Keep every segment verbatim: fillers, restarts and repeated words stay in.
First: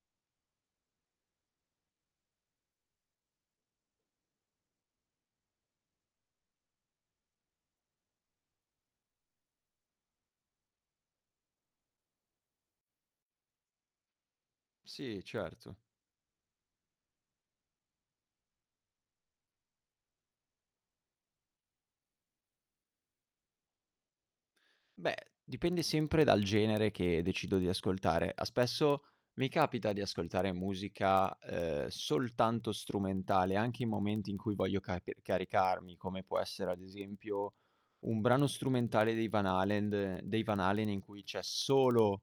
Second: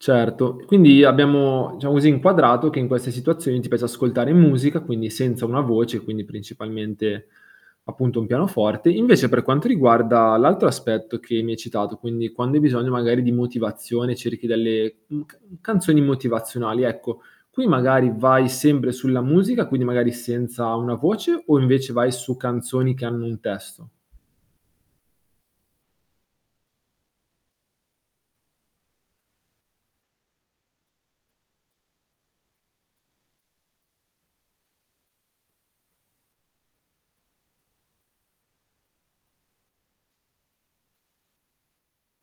Certo. E quindi abbiamo, diciamo così inquadrato che in queste situazioni ti piace ascoltare musica, quindi senza una voce, quindi principalmente, appunto un pianoforte. Invece, per quanto riguarda l'altro aspetto che mi hai citato, quindi quando hai bisogno magari di motivazione cerchi delle, Sì, mhmm, ca mhmm, certo. canzoni motivazionali, ecco. Qui magari vai sembre sulla musica, quindi magari senza una voce, o invece vai su canzoni che hanno un testo? Beh, dipende sempre dal genere che decido di ascoltare. Ah spesso, mi capita di ascoltare musica, ehm, soltanto strumentale, anche in momenti in cui voglio carpe caricarmi, come può essere ad esempio un brano strumentale dei Van Halen dei Van Halen, in cui c'è solo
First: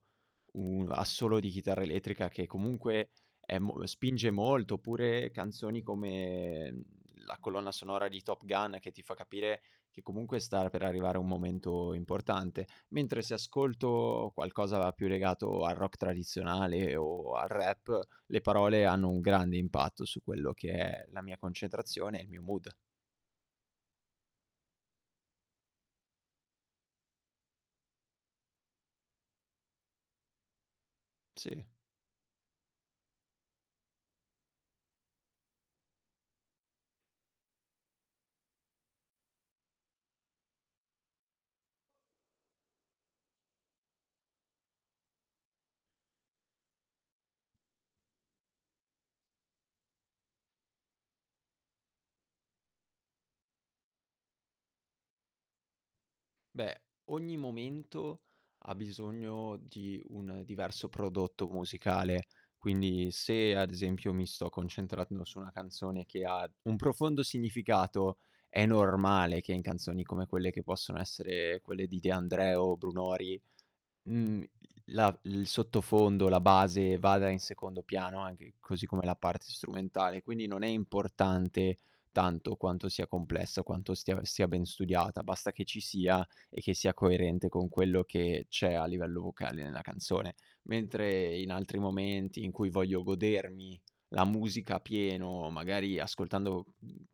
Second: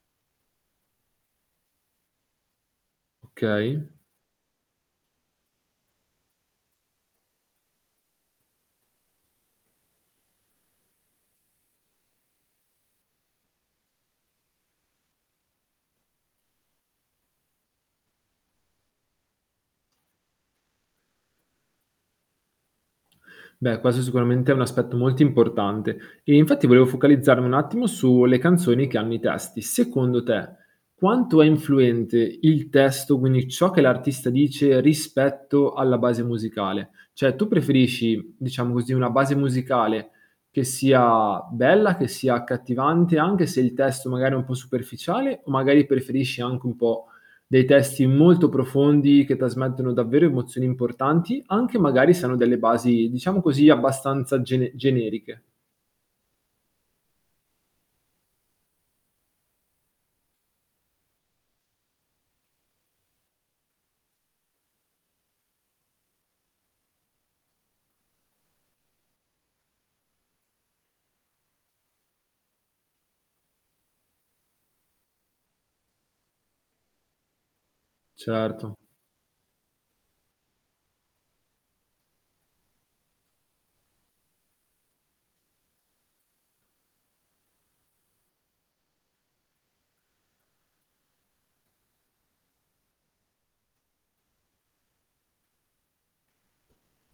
un assolo di chitarra elettrica che comunque è Okay. mol spinge molto, oppure canzoni come, mhmm, la colonna sonora di Top Gun, che ti fa capire che comunque star per arrivare un momento importante. Mentre se ascolto qualcosa più legato al rock tradizionale o al rap, le parole hanno un grande impatto su quello che è la mia concentrazione e il mio mood. Beh, questo sicuramente è un aspetto molto importante. E infatti, volevo focalizzarmi un attimo su le canzoni che hanno i testi. Secondo te, quanto è Sì. influente il testo, quindi ciò che l'artista dice, rispetto alla base musicale? ceh tu preferisci, diciamo così, una base musicale che sia bella, che sia accattivante, anche se il testo magari è un po' superficiale, o magari preferisci anche un po' dei testi molto profondi, che trasmettono davvero emozioni importanti, anche magari se hanno delle basi, diciamo così, abbastanza gene generiche? Beh, ogni momento ha bisogno di un diverso prodotto musicale. Quindi se, ad esempio, mi sto concentrando su una canzone che ha un profondo significato, è normale che in canzoni come quelle che possono essere quelle di De André o Brunori, mhmm, l la il sottofondo, la base vada in secondo piano anche Certo. così come la parte strumentale, quindi non è importante tanto quanto sia complessa, o quanto stia sia ben studiata, basta che ci sia e che sia coerente con quello che c'è a livello vocale nella canzone. Mentre in altri momenti in cui voglio godermi la musica a pieno, magari ascoltando, mhmm, uhm,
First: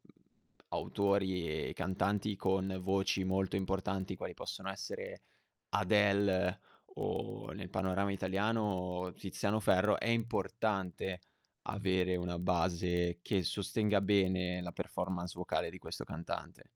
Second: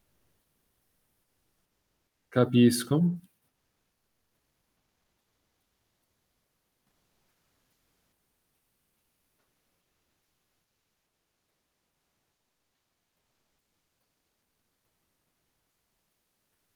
autori e cantanti con Capisco. voci molto importanti, quali possono essere Adele o, nel panorama italiano Tiziano Ferro, è importante avere una base che sostenga bene la performance vocale di questo cantante.